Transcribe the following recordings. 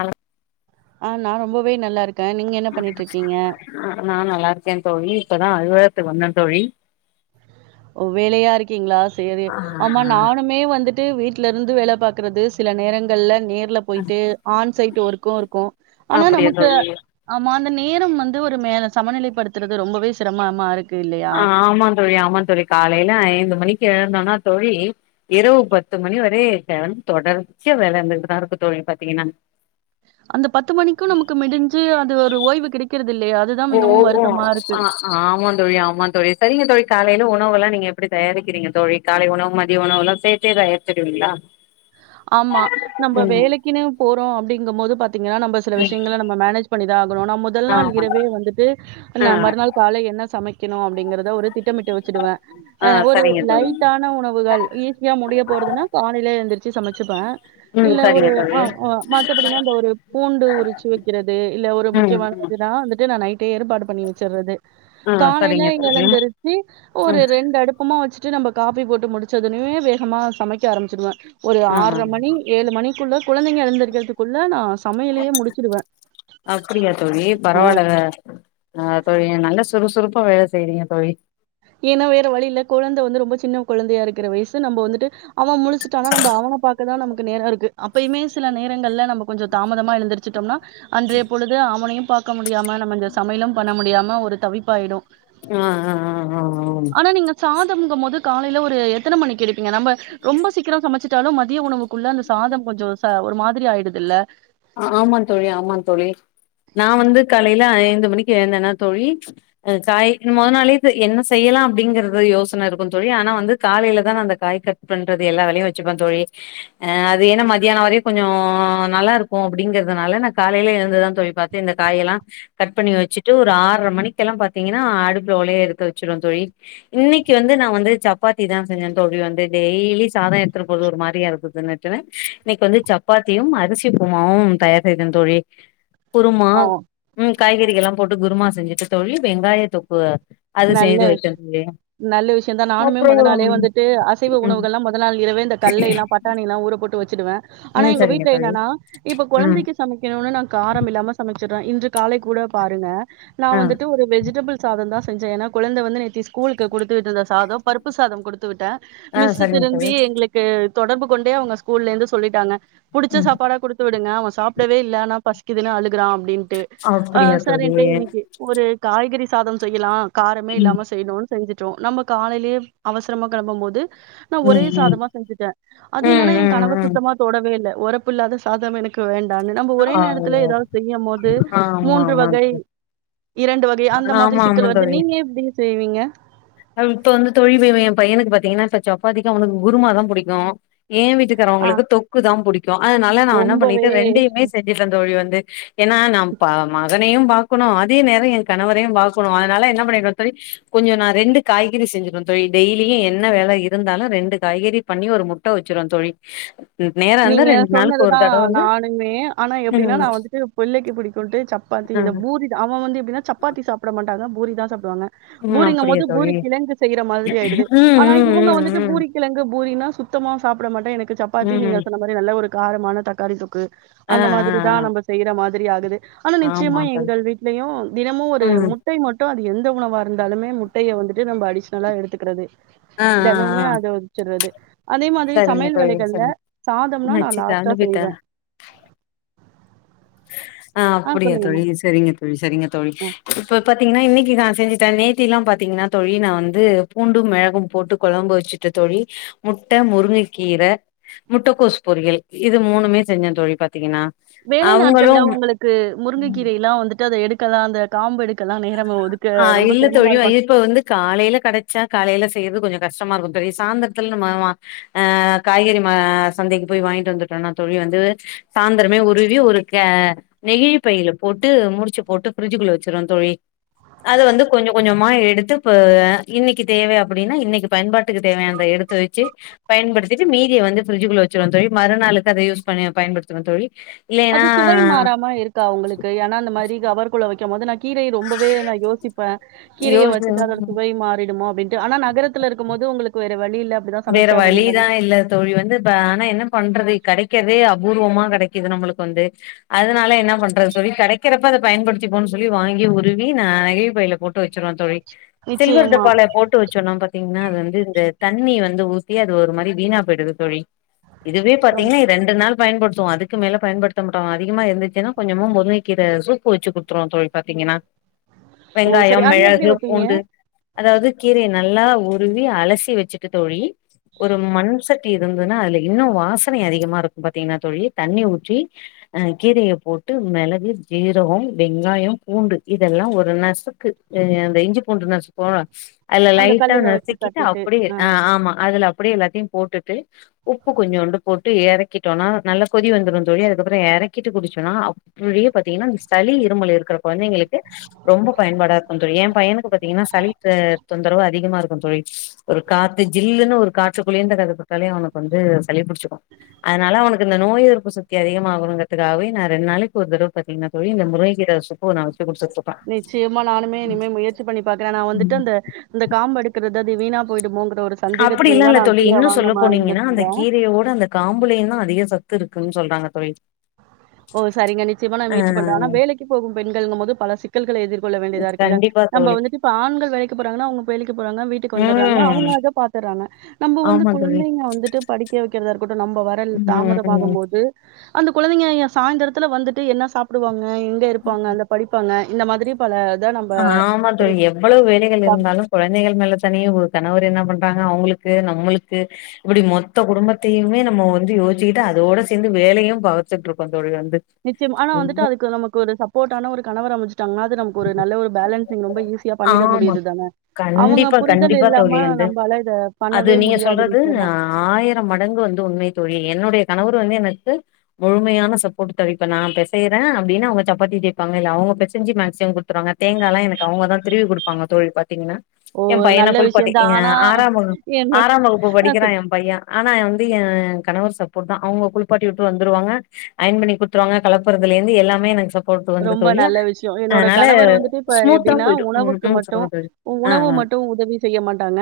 அல ஆ நா ரொம்பவே நல்லா இருக்கே நீங்க என்ன பண்ணிட்டு இருக்கீங்க ஆ நா நல்லாருக்கே தோழி இப்பதா அறுவாயத்துக்கு வந்தே தோழி ஓ வேலையா இருக்கீங்களா சரி ஆமா நானுமே வந்துட்டு வீட்டில இருந்து வேல பார்க்கறது சில நேரங்கள்ல நேர்ல போயிட்டு ஆன் சைட் ஒர்க இருக்கும் ஆனா அப்டியா நமக்கு தோழி ஆமா அந்த நேரம் வந்து ஒரு மே சமநிலைப்படுத்துறது ரொம்பவே சிரமமா இருக் ஆமா தோழி ஆமா தோழி காலையில ஐந்து மணிக்கு இழந்தோனா தோழி இரவு பத்து மணி வர க தொடர்ச்சு வேல இருந்துட்டுதா இருக்கு தோழி பாத்தீங்கன்னா அந்த பத்து மணிக்கும் நமக்கு முிடிஞ்சு அது ஒரு ஓய்வு கிடைக்கிறது இல்லையா அதுதா ஓ மிகவும் ஓ வருத்தமா இருக்கு ஆ ஆமாந் தோழி ஆமா தோழி சரிங்க தோழி காலையில உணவுெல்லா நீங்க எப்படி தயாரிக்கிறீங்க தோழி காலை உணவு மதிய உணவுெல்லாம் சேர்த்தே தயாரிச்சுடுவீங்களா ஆமா நம்ம வேலைக்குன்னு போறோம் அப்படிங்கும் போது பாத் தீங்கன நம்ம சில ம் விஷயங்கல நம்ம மேனேஜ் பண்ணித ஆகணும் முதல் நாள் ஆமா இரவே வந்துட்டு ஆ மறுநாள் கால என்ன சமைக் க்கணு அப்படிங்கறத ஒரு திட்டமிட்டு வெச்சுடுவே ஆ அ ஒரு சரிங்க தோழி லைட்டான உணவுகள் ஈஸியா முடிய போறதுன்னா காலையிலே எந்திரிச்சு சமைச்சுப்பே ம் இல்ல ஒரு சரிங்க ஆ தோழி ஆ மத்தபடின்னா அந்த ஒரு பூண்டு உரிச்சு வெக்கிற து இல்ல ஒரு ம் ம் முக்கியமானதுனா வந்துட்டு நா நைட்டே ஏற்பாடு பண்ணி வெச்சர்றது ஆ காலையில சரிங்க தோழி எழுந்திருச்சு ஒரு ம் ரெண்டு அடுப்பமா வச்சு ட்டு நம்ம காஃபி போட்டு முடிச்சதொனிமே வேகமா சமைக்க ஆரம்பிச்சிடுவ ஒரு ஆ ஆறரை மணி ஏழு மணிக்குள்ள குழந்தைங்க எழுந்திரிக்கிறதுக்குள்ள நா சமையலையே முடிச்சிடுவே அப்பிடியா தோழி பரவால்ல அ தோழி நல்ல சுறுசுறுப்பா வேல செய்றிங்க தோழி ஏன்னா வேற வழி இல்ல கொழந்தை வந்து ரொம்ப சின்ன கொழந்தையா இருக்கிற வயசு நம்ம வந்துட்டு அவ முழச்சுட்டானா நம்ப அவ ன பாக்கதா நமக்கு நேர இருக்கு அப்பயுமே சில நேரங்கள்ல நம்ம கொஞ்சோ தாமதமா எழுந்திரிச்சிட்டோம்னா அன்றைய பொழுது அவனையும் பாக்க முடியாம நம்ம இந்த சமையலும் பண்ண முடியாம ஒரு தவிப்பாயிடு ஆ ஆ ஆ ஆ ஆனா நீங்க சாதம்ங்கும் போது காலையில ஒரு எத்தன மணிக்கு எடுப்பிங்க நம்ப ரொம்ப சீக்கிரோ சமச்சு ட்டாலு மதிய உணவுக்குள்ள அந்த சாதம் கொஞ்சோ ச ஒரு மாதிரி ஆயிடுது இல்ல ஆமா தோழி ஆமா தோழி நா வந்து காலையில ஐந்து மணிக்கு எழுந்தேனா தோழி காய் மொத நாளே என்ன செய்ய லா அப்படிங்கிறது யோசனை இருக்கு தோழி ஆனா வந்து காலையிலதா நா அந்த காய கட் பண்றது எல்லா வேலையு வெச்சுப்ப தோழி அ அது ஏனா மத்யானோ வரையு கொஞ்சோ நல்லாருக் கு அப்படிங்கிறதுனால நா காலையில எழுந்துதா தோழி பாத்து இந்த காயெல்லா கட் பண்ணி வெச்சுட்டு ஒரு ஆறர மணிக்கெலா பாத்திங்கனா அடுப்புல ஒலைய எடுத்து வெச்சுருவே தோழி இன்னைக்கு வந்து நா வந்து சப்பாத்திதா செஞ்ச தோழி வந் து டெய்லி சாத எடுத்துட் போறது ஒரு மாரியா இருக்குதுனுட்டுனு இன்னைக்கு வந்து சப்பாத்தியும் அரிசி குமாவு தயார் செய்த தோழி குருமா ஆ ம் காய்கறிகள்லா போட்டு குருமா செஞ்சுட்டு தோழி வெங்காய தொக்கு அது நல்ல செய்து வெச்ச தோழி நல்ல விஷய தா நானுமே அப்புறம் மொதநாளே வந்துட்டு அசைவ ம் உணவுகள்லா மொத நாள் இரவே இந்த கல்லைலா பட்டாணிலா ஊரப்போட் டு வெச்சிடுவ ஆனா ம் எங்க சரிங்க வீட்ல தோழி என்னனா இப்ப ம் கொழந்தைக்கு சமைக்கணுனு நா காரமில்லாம சமைச்சுறே இன்று காலை கூட பாருங்க நா ஆ வந்துட்டு ஒரு வெஜிடபிள் சாதந்தா செஞ்ச ஏனா கொழந்த வந்து நேத்து ஸ்கூலுக்கு குடுத்து விட்டத சா சாதோ பருப்பு சாதம் குடுத்து விட்டே ஆ மிஸ் சரிங்க தோழி திரும்பி எங்களுக்கு தொடர்பு கொண்டே அவங்க ஸ்கூல்ல இருந்து சொல்லிட்டாங்க புடிச்ச ம் சாப்பாடா குடுத்து விடு ங்க அவ சாப்டவே இல்ல ஆனா பசிக்குதுன்னு அழு க்குறா அப்டின்ட்டு அ அப்படியா தோழி செரின்ட்டு இன்னைக்கு ஒரு காய்கறி சாதம் செய்யலா காரமே ம் இல்லாம செய்யுணுன்னு செஞ்சுடோ நம்ம காலையிலயே அவசரமா கிளம்பம் போது நா ஒரே ம் சாதமா செஞ்சுட்ட அது ம் என்னன்னா ம் என் ம் கணவர் ம் சுத்தமா தொடவே இல்ல ஒறப்புல்லாத சாதம் எனக்கு வேண் தானு நம்ப ஒரே நேரத்துல ஐயோ ஏதாவது செய்யம் போது ஆமா மூன்று ஆமா வகை தோழி இரண்டு வகை அந்த மாதிரி ஆமா சிக் ஆமா தோழி இப்ப வந்து தோழி இவ என் பையனுக்கு பாத்தீங்கன்னா இப்ப சப்பாதிக்கு அவனுக்கு குருமா தான் புடிக்கும் ஏன் ஆ வீட்டுக்கறவங்களுக்கு தொக்கு தான் புடிக்கும் அதனால நா என்ன ரொம்பவே பண்ணிட்டு ரெண்டயுமே செஞ்சுட்டேன் தோழி வந்து ஏன்னா நா பா மகனையும் பாக்கணும் அதே நேரோ கணவரையும் பாக்கணும் அதனால என்ன பண்ணிருவேன் தோழி கொஞ்சோ நான் ரெண்டு காய்கறி செஞ்ச்சுருவேன் தோழி டெய்லியும் என்ன வேலை இருந்தாலும் ரெண்டு காய்கறி பண்ணி ஒரு முட்டை வெச்சுருவே தோழி நேரோ இருந்தா நீங்க ரெண்டு நாளுக்கு ஒரு சொன்னதுதான் தடவ வந்து நானுமே ஆனா எப்படின்னா ம் நான் வந்துட்டு புள்ளைக்கு புடிக்கும்ட்டு சப்பாத்தி இந்த ம் பூரி தா அவன் வந்து எப்டினா சப்பாத்தி சாப்ட மாட்டான் பூரி தான் சாப்டுவாங்க ம் பூரிங்க அப்டியா போது தோழி பூரி கிழங்கு செய்யற மாதிரி ஆயிடுது ம் ஆன ம் இவங்க வந்துட்டு ம் ம் பூரி கிழங்கு பூரினா சுத்தமா சாப்ட மாட்டேன் எனக்கு சப்பாத்தி நீங்க ம் சொன்ன மாரி ஒரு காரமான தக்காளி தொக்கு ஆ அந்த ஆ மாதிரி தான் நம்ம செய்யற மாதிரி ஆகுது ஆனா ஆ ஆமா நிச்சயமா தோழி எங்கள் வீட்லயும் தினமும் ஒரு ம் முட்டை மட்டும் அது எந்த எந்த உணவா இருந்தாலுமே முட்டைய வந்துட்டு நம்ம அடிஷ்னலா எடுத்துக்கிறது ஆ ஆ ஆ தினமுமே அதை அவிச்சறது அதே மாதிரி சரிங்க சமையல் தோழி வேலைகள்ல சரிங்க சாதம்னா நான் அச்சி லாஸ்ட்டா கரண்டு போயிட்டா செய்வேன் ஆ அப்படியா சொல்லுங்கம்மா தோழி செரிங்க தோழி செரிங்க தோழி ஆ இப்ப பாத்தீங்கன்னா இன்னைக்கு தா செஞ்சுடேன் நேத்தி எல்லாம் பாத்தீங்கன்னா தோழி நான் வந்து பூண்டும் மிளகும் போட்டு கொழம்பு வச்சுட்டு தோழி முட்ட முருங்கைக்கீர முட்டக்கோசு பொரியல் இது மூணுமே செஞ்ச தோழி பாத்தீங்கன்னா வேலை அவங்களு நாட்கள்ல ஒங்களுக்கு முருங்கைக்கீரை எல்லாம் வந்துட்டு அதை எடுக்கதா அந்த காம்பு எடுக்கலா நேரம் ஒதுக்க ஆ ரொம்ப இல்ல சிரமமா தோழி இருக்கு இப்ப வந்து காலையில கெடைச்சா காலையில செஞ் து கொஞ்சோ கஷ்டமா இருக்கும் தோழி சாயந்தரத்துல நம்ம அ ஆ காய்கறி அஹ் சந்தைக்கு போய் வாங்கிட்டு வந்துட்டோம் வேனா தோழி வந்து சாயந்தரமே உருவி ஆ ஒரு நெகிழி பைல போட்டு முடிச்சு போட்டு ஃப்ரிட்ஜுக்குள்ள வெச்சிருவ தோழி அத வந்து கொஞ்ச கொஞ்சமா எடுத்து போ வே இன்னைக்கி தேவை அப்டின்னா இன்னைக்கி பயன்பாட்டுக்கு தேவையானத எடு எடுத்து வச்சு பயன்டுத்திட்டு மீதிய வந்து ஃப்ரிட்ஜுக்குள்ள வெச்சிருவ தோழி மறுநாளுக்கு அதை யூஸ் பண்ணி பயன்படுத்துவ தோழி இல்லைன்னா அது சுவை மாறாம இருக்கா உங்களுக்கு ஏன்னா அந்த மாரி கவர் குள்ள வைக்கும் போது நா கீரை ரொம்பவே நா யோசிப்பே கீரையை யோசிச்சு வச்சுட்டு அதோட சுவை மாறிடுமோ டின்ட்டு ஆனா நகரத்தில இருக்கும் போது உங்களுக்கு வேற வழியில் வேற வழிதா இல்ல தோழி வந்து ஆனா என்ன பண்றது கெடைக்கறதே அபூர்வமா கெடைக்குது நம்மளுக்கு வந்து அதனால என்ன பண்றது தோழி கெடைக்கிறப்ப அத பயன்படுத்தி போன்னு சொல்லி வாங்கி உருவி நா நெகிழிப் பையில போட் டு வெச்சிருவ தோழி சில்வர் நிச்சயமா டப்பல போட்டு வச்சோன்னா பாத்தீங்கன்னா அது வந்து இந்த தண்ணி வந்து ஊத்தி அது ஒரு மாதிரி வீணா போயிடுது தோழி இதுவே ஓ பாத்தீங்கன்னா ரெண்டு நாள் பயன்படுத்த த்துவோ அதுக்கு மேல பயன்படுத்த மாட்டோ அதிகமா இருந்துச்சுன்னா கொஞ்சமோ முருங்கக்கீரை சூப்பு வச்சு குடுத்துருவோ தோழி பாத்தீங்கன்னா ஓ, சரி வெங்காயம் அது எப்டி மிளகு வைப்பீங்க பூண்டு அதாவது கீர நல்லா உருவி அலசி வெச்சுட்டு தோழி ஒரு மண்செ சட்டி இருந்ததுன்னா அதுல இன்னு வாசனை அதிகமா இருக்கு பாத்தீங்கன்னா தோழி தண்ணி ஊற்றி் அ கீரையை போட்டு மிளகு ஜீரகம் வெங்காயம் பூண்டு இதெல்லா ஒரு நசுக்கு அந்த இஞ்சி பூண்டு நசுகோவோல்ல அதுல அந்த லைட்டா கல்லுல வச்சு நசிக்கிட்டு தட்டிட்டு அப்படியே ஆ ஆமா அதுல அப்டியே எல்லாத்தையு போட்டுட்டு உப்பு கொஞ்சோண்டு போட்டு எறக்கிட்டோனா நல்ல கொதி வந்துரு தோழி அதுக்கபறோ ஏ எறக்கிட்டு குடிச்சுன்னா அப் [unintelligible] பாத்தீங்கன்னா இந்த சளி இருமல் இருக்கிற கொழந்தைங்களுக்கு ரொம்ப பயன்பாட இருக்கு தோழி எ பையனுக்கு பாத்தீங்கன்னா சளித்த தொந்தரவு அதிகமா இருக்கு தோழி ஒரு காத்து ஜில்ன்னு ஒரு காற்றுக்குழிந்த [unintelligible] அவனுக்கு வந்து சளிபுடிச்சுக்கு அதனால அவனுக்கு இந்த நோய் எதிர்ப்பு சக்தி அதிகமாகானுகறதுக்காகவே நா ரெண்டு நாளைக்கு ஒரு தடவ பாத்தீங்கன்னா தோழி இந்த முருங்கக்கீர சூப்பு நா வெ நிச்சயமா நானுமே இனிமே முயற்சி பண்ணி பாக்குறே நா வந்துட்டு அந்த அந்த காம்பு எடுக்கறது த அது வீணா போயிடுமோ ங்கறது அப்டியெல்லா இல்ல தோழி இன்னு சொல்ல போனீங்கன்னா இருந்துட்டு அந்த இருந்தேன். கீரையோட அந்த காம்புளையு தான் அதிக ச சத்து இருக்குன்னு சொல்றாங்க தோழி ஓ சரிங்க நிச்சயமா நா ஆ முயற்சி பண்ற ஆனா வேலைக்கு போகும் பெண்கள்ங்கும் போது பல சிக்கல்க எதிர் கொள்ள வேண்டியதா இருக்கில்ல கண்டிப்பா நம்ம தோழி வந்துட்டு இப்ப ஆண்கள் வேலைக்கு போறாங்கனா அவங்க வேலைக்கு போறங்க வீட்டுக்கு வந்தறாங்க அவங்க ம் அத பாத்தறாங்க நம்ப வந்து ஆமா தோழி குழந்தைங்க வந்துட்டு படிக்க வைக்கிறதா இருக் கூட நம்ம வரல் ம் தாமதமாகு ம் போது அந்த குழந்தைங்க சாய்ந்திரத்தில வந்துட்டு என்ன சாப்பிடுவாங்க ஆ எங்க இருப்பாங்க அங்க படிப்பாங்க இந்த மாதிரி பல இத நம்ம ஆமா தோழி எவ்வளவு வேலைகள் இருந்தாலு குழந்தைகள் மேல தனியே கணவர் என்ன பண்ற ரங்க அவங்களுக்கு நம்மளுக்கு இப்டி மொத்த குடும்பத்தையுமே நம்ம வந்து யோசிக்கிட்டு அதோட சேந்து வேலையு பாவிச்சிட்டு இருக்கோ தோழி வந்து நிச்சயம் ஆனா வந்துட்டு உண்ம. அதுக்கு நமக்கு ஒரு சப்போர்டான ஒரு கணவர் அமைஞ்சுட் டங்னா அது நமக்கு ஒரு நல்ல ஒரு பேலன்சிங் ரொம்ப ஈஸியா பண்ணிட ஆமா முடியுது தான அவங்க புரிதல் இல்லாம து நம்பால இத அது பண்ணவே நீங்க முடியாது சொல்றது நிச்சயமா. ஆ ஆயிரம் மடங்கு வந்து உண்மை தோழி என்னுடைய கணவர் வந்து எனக்கு முழுமையான சப்போர்ட்தவிப்ப நா பெசயுறே அப்டின்னு அவங்க சப்பாத்தி தேய்பாங்க இல்ல அவுங்க பெசஞ்சி மேக்சிமம் குடுத்துருவாங்க தேங்காய எல்லா எனக்கு அவங்க தா திருவி குடுப்பாங்க தோழி பாத்தீங்கன்னா ஓ! எ பையன நல்ல குளிப்பாட்டி விஷயம் தான். இங்க ஆனா ஆறாம் வகு என்னோட ஆறாம் வகுப்பு ஆ சொல்லுங்க. படிக்கிறா எ பைய ஆனா எ ந்து எ கணவர் சப்போர்ட் தா அவங்க குளிப்பாட்டி விட்டு வந்துருவாங்க அயன் பண்ணி குடுத்துருவாங்க கெளப்புறதுல இருந்து எல்லாமே எனக் சப் ரொம்ப நல்ல விஷ்யோ என்னோட கணவர் வந்துட்டு இப்ப ஸ்மூத்தா எப்டின்னா போயிடு ம் உணவுக்கு ம் மட்டு சொல்லுங்க தோழி ஆ உணவு ஆ மட்டு உதவி செய்ய மாட்டாங்க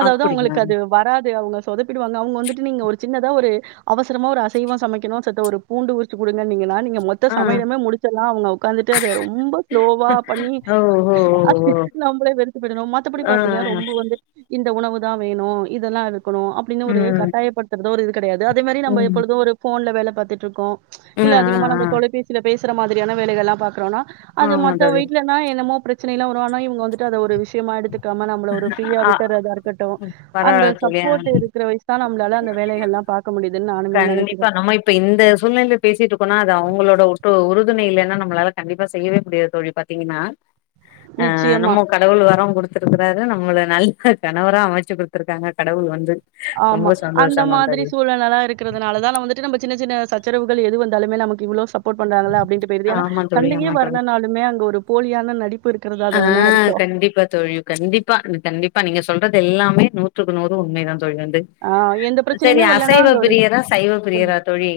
அதாவது அப்டிங்களா அவங்களுக்கு அது வராது அவுங்க சொதப்பிடுவாங்க அவுங்க வந்துட்டு நீங்க ஒரு சின்னதா ஒரு அவசரமா ஒரு அசைவோ சமைக்கணு சத்த ஒரு பூண்டு உரிச்சு குடுங்கனீங்கன்னா நீங்க மொத்த ஆ சமயலுமே முடு ல்லாம் அவங்க உக்காந்துட்டு அத ரொம்ப ஸ்லோவா பண்ணி ஓ ஓ ஓ அது ஓ நம்மளே வெறுத்து போயிடணு மத் தபடி ஆ பாத்தீங்கன்னா ஆ ரொம்ப வந்து இந்த உணவு தா வேணு இதெல்லா இருக்கணு அப்டின்னு ஒரு ம் கட்டாயப்படுத்துறதோ ஒரு இது கிடையது அதே மாரி நம்ம ம் எப்பொழுது ஒரு ஃபோன்ல வேல பாத்துட்டு இருக்கோ ஆ ஆ இல்ல அதிகமா நம்ம தொலைபேசியில பேச சர மாதிரியான வேலைகள்லாம் பாக்றோனா ஆ அது ஆமா மத்த தோழி வீட்லனா என்னமோ பிரச்ச சனைெல்ல வரு ஆனா இவங்க வந்துட்டு அத ஒரு விஷயமா எடுத்து காம நம்பல ஒரு ஃப்ரீயா ஆ விட்டுறாதா இருக்கட்டு அந்த பரவால்ல தோழி ஆ சப்போட் இருக்கிற வயசு தா நம்மளால அந்த வேலைகல்லா பாக்க முடிது கண்டிப்பா நம்ம இப்ப இந்த சூழ்நிலையில பேசிட்டுருக்கோனா அது அவங்களோட ஒட்டு உரு புதுணையிலனா நம்மளால கண்டிப்பா செய்யவே முடியாது தோழி பார்த்தீங்கன்னா ஆ நிச்சயமா நம்ம கடவுள் வரோ கொடுத் துருக்குறாரு நம்மள நல்ல கணவரா அமைச்சு கொடுத்துருக்காங்க கடவுள் வந்து ஆமா ரொம்ப அந்த சந்தோஷமா மாதிரி தோழி சூழலலா இருக் குரதுனால த நா வந்துட்டு நமப சின்ன சின்ன சச்சரவுகள் எது வந்தாலுமே நமக்கு இவ்வளவு சப் போட் பண்றாங்கள அப்படின்ட்டு போயிருது ஏனா ஆமா தோழி சண்டையே ஆமா தோழி வராலானாலுமே அங்க ஒரு போலியான நடிப் ஆ கண்டிப்பா தோழி கண்டிப்பா கண்டிப்பா நீங்க சோ சொல்றது எல்லாமே நூத்துக்கு நூறு உண்மை தான் தொழி வந்து ஆ எந்த பிரச்சனையுமே செரி வரலன்னா அசைவ அங்க ஒரு பிரியரா சைவ கொஞ்சம் பிரியரா தோழி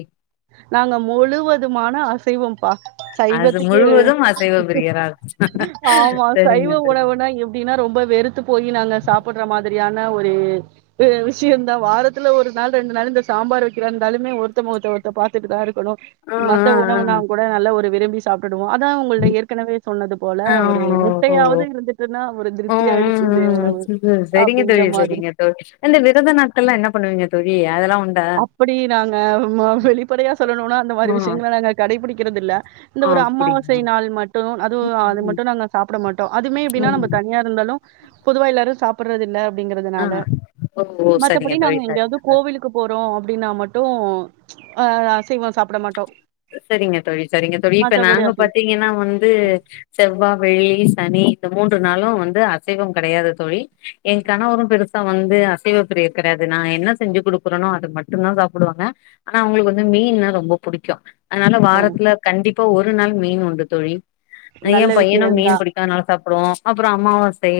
நாங்க முழுவதுமான அசைவம்ப்பா அது சைவத்துக்கு முழுவதும் அசைவ பிரியரா ஆமா சைவ சரிங்க தோழி உணவுனா எப்படின்னா ரொம்ப வெறுத்து போய் நாங்க சாப்புடுற மாதிரியான னா ஒரு து விஸ் விஷயந்தான் வாரத்துல ஒரு நாள் ரெண்டு நாள் இந்த சாம்பார் வைக்கிறந்தாலுமே ஒருத்த முகத்த ஒருத்த பார்த்துட்டு தா இருக்கணு ஆ மத்த ஆ உணவுனா கூட நல்ல ஒரு விரும்பி சாப்ட்டு ருவோ அதா உங்கல்ட ஏற்கனவே சொன்னது போல ஆ ஆ ஒரு ஓ ஓ முட்டையாவது இருந்துட்டுன்னா ஒரு திருப்தியா ஆயிடுச்சுலியா ஆ செ செ செரிங்க தோழி செரிங்க தோழி இந்த விரத நாட்க ல்லாம் என்ன பண்ணுவீங்க தோழி அதெல்லாம் அப்படி நாங்க மா வெளிப்படையா சொல்லணுனா அந்த மாரி ஆ விஷயங்கள நாங்க கடைபுடிக்கிறது இல்ல இந்த ஒரு அமாவசை அப்டிங்களா நாள் மட்டும் ம் அதுவும் அது ம் மட்டும் நாங்க சாப்பிட மாட்டோம் அதுமே எப்படின்னா நம்ம ம் தனியா இருந்தாலு பொதுவா எல்லாரு சாப்புடுறது இல்ல ஆ அப்படிங்கறதுனால ஓ ஓ சரிங்க மத்தபடி தோழி நாங்க எங்கயாவது சரிங்க தோழி கோவிலுக் நோ அப்படின்னா மட்டு ஆ அசைவோ சாப்பிட மாட்டோ சரிங்க தோழி சரிங்க தோழி இப்ப மத்தபடி நாங்க அசைவோ பாத்தீங்கன்னா வந்து செவ்வா வெள்ளி சனி இந்த மூன்று நாளு வந்து அசைவம் கிடையாது தோழி என் கணவரும் பெருசா வந்து அசைவ பிரியர் கிடையாது நா என்ன செஞ்சு கொடுக்குறனோ அது மட்டுதா சாப்புடுவாங்க ஆனா அவங்களுக்கு வந்து மீன்னா ரொம்ப புடிக்கு அதனால போனு வாரத்துல கண்டிப்பா ஒரு நாள் மீன் உண்டு தோழி நல்ல ஏன் பையனு விஷயந்தா மீன் பிடிக்கு அதநால சாப்டுவா அப்புறம் அமாவாசை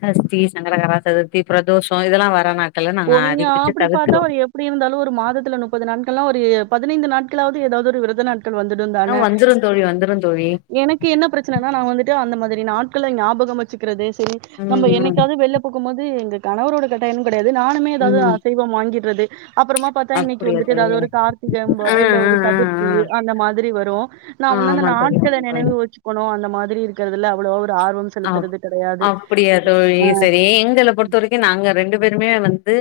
சஷ்டி சங்கரகரா சதுர்த்தி ப்ரதோஷோ இதெல்லா வரான ஓ நீங்க ஆப்டி பாத்தா ஒரு எப்டி இருந்தாலு ஒரு மாதத்துல நுப்பது நாட்கள்ளா ஒரு பதினைந்து நாட்களாவது ஏதாவது ஒரு விரதநாட் கள் ஆ வந்துட்டுந்தான வந்துரு தோழி வந்துரு தோழி எனக்கு என்ன பிரச்சனனா நான் வந்துட்டு அந்த மா திரி நாட்கள ஞாபகம் வச்சுக்கிறது செரி ம் நம்ப ம் என்னைக்காது வெள்ள போகும் போது எங்க கணவரோட கட்டாயனு கெடையாது நானுமே ஏதாவுது ம் அசைவம் வாங்கிட்றது அப்புறமா பாத்தா இன்னைக்கு அப்டியா வந்துட்டு தோழி ஏதாவது ஒரு கார்த்திகம்ப ஆ இல்ல ஆ ஒரு ஆ சதுர்த்தி அந்த மாதிரி வரு ந ம்ம ஆ வந்து அந்த ஆமா தோழி நாட்கள ஆமா தோழி நெனைவு வச்சுக்கணு அந்த மாதிரி இருக்றதுல அவ்வளவா ஒரு ஆர்வம் அ செலுத்துறது கெடையாது. அப்படியா தோழி சரி எங்கள பொறுத்த வரைக்கும் நாங்க ரெண்டு பேருமே வந் ந்து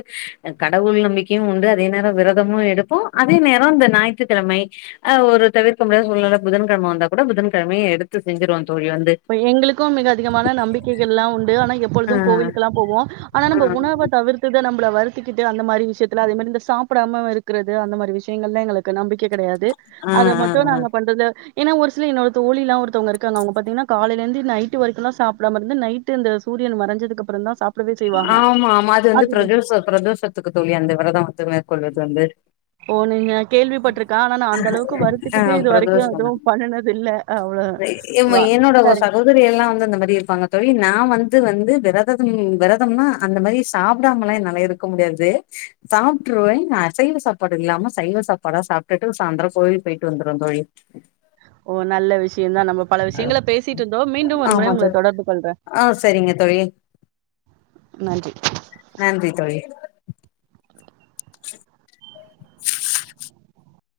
கடவுள் நம்பிக்கையும் உண்டு அதே நேரோ விரதமு எடுப்போ அதே நேரோ இந்த ஞாயிற்றுக்கிழமை அ ஒரு தவிர்க்க முடியாத சூழ்நில புதன்கெழம வந்தா கூட புதன்கெழமயும் எடுத்து செஞ்சிருவோ தோழி வந்து எங்களுக்கும் மிக அதிகமான நம்பிக்கைகள்ல்லாம் உண் டு ஆனா ஆ எப்பொழுது கோவிலுக்கு எல்லா போவோம் ஆனா ஆ நம்ப உணவ தவிர்த்தத நம் ம்பள வருத்திக்கிட்டு அந்த மாரி விஷயத்துல அதே மாரி இந்த சாப்டாம இருக்கிறது அந்த மாரி விஷயங்கள்லா எங்களுக்கு நம்பிக் க கெடையாது ஆ அத ஆ மட்டு நாங்க பண்றது ஏன்னா ஒரு சில என்னோட தோழில்லா ஒருத்தவுங்க இருக்காங்க அவுங்க பாத்தீங்ன்னா காலைல இருந்து நைட் வரைக்குல்லா சாப்டாம இருந்து நைட்டு இந்த சூரியன் மறஞ்சதுக்கு அப்புறம் தான் சாப் ஆமா ஆமா அது வந்து பிரதோஷ பிரதோஷத்துக்கு தோழி அந்த விரத வந்து மேற்கொள்வது வந்து ஓ நீங்க கேள்விப்பட்டிருக்கா ஆனா நான் அந்தளவுக்கு ஆ வருத்திக்கிட்டு இது வரைக்கு பிரதோஷம் எதுவும் பண்ணுனது இல்ல அவ்ள [unintelligible] என்னோட சகோதரி எல்லாம் வந்து அந்த மாரி இருப்பாங்க தோழி நா வந்து வந்து விரததம் விர தம்னா அந்த மாரி சாப்பிடாமலா என்னால இருக்க முடியாது சாப்ட்றுவேன் அசைவ சாப்பாடு இல்லாம ம்ம சைவ சாப்பாடா சாப்டுட்டு சாந்தரம் கோயிலுக்கு போய்ட்டு வந்துருவ தோழி ஓ நல்ல விஷ ஷியம் தான் நம்ப பல விஷயங்கள பேசிட்டு இருந்தோம் மீண்டும் ஒரு முறை ஆமா உங்கள தோழி தொடர்பு கொள்ற ஆ சரிங்க தோழி [inaudible] நன்றி தோழி [inaudible]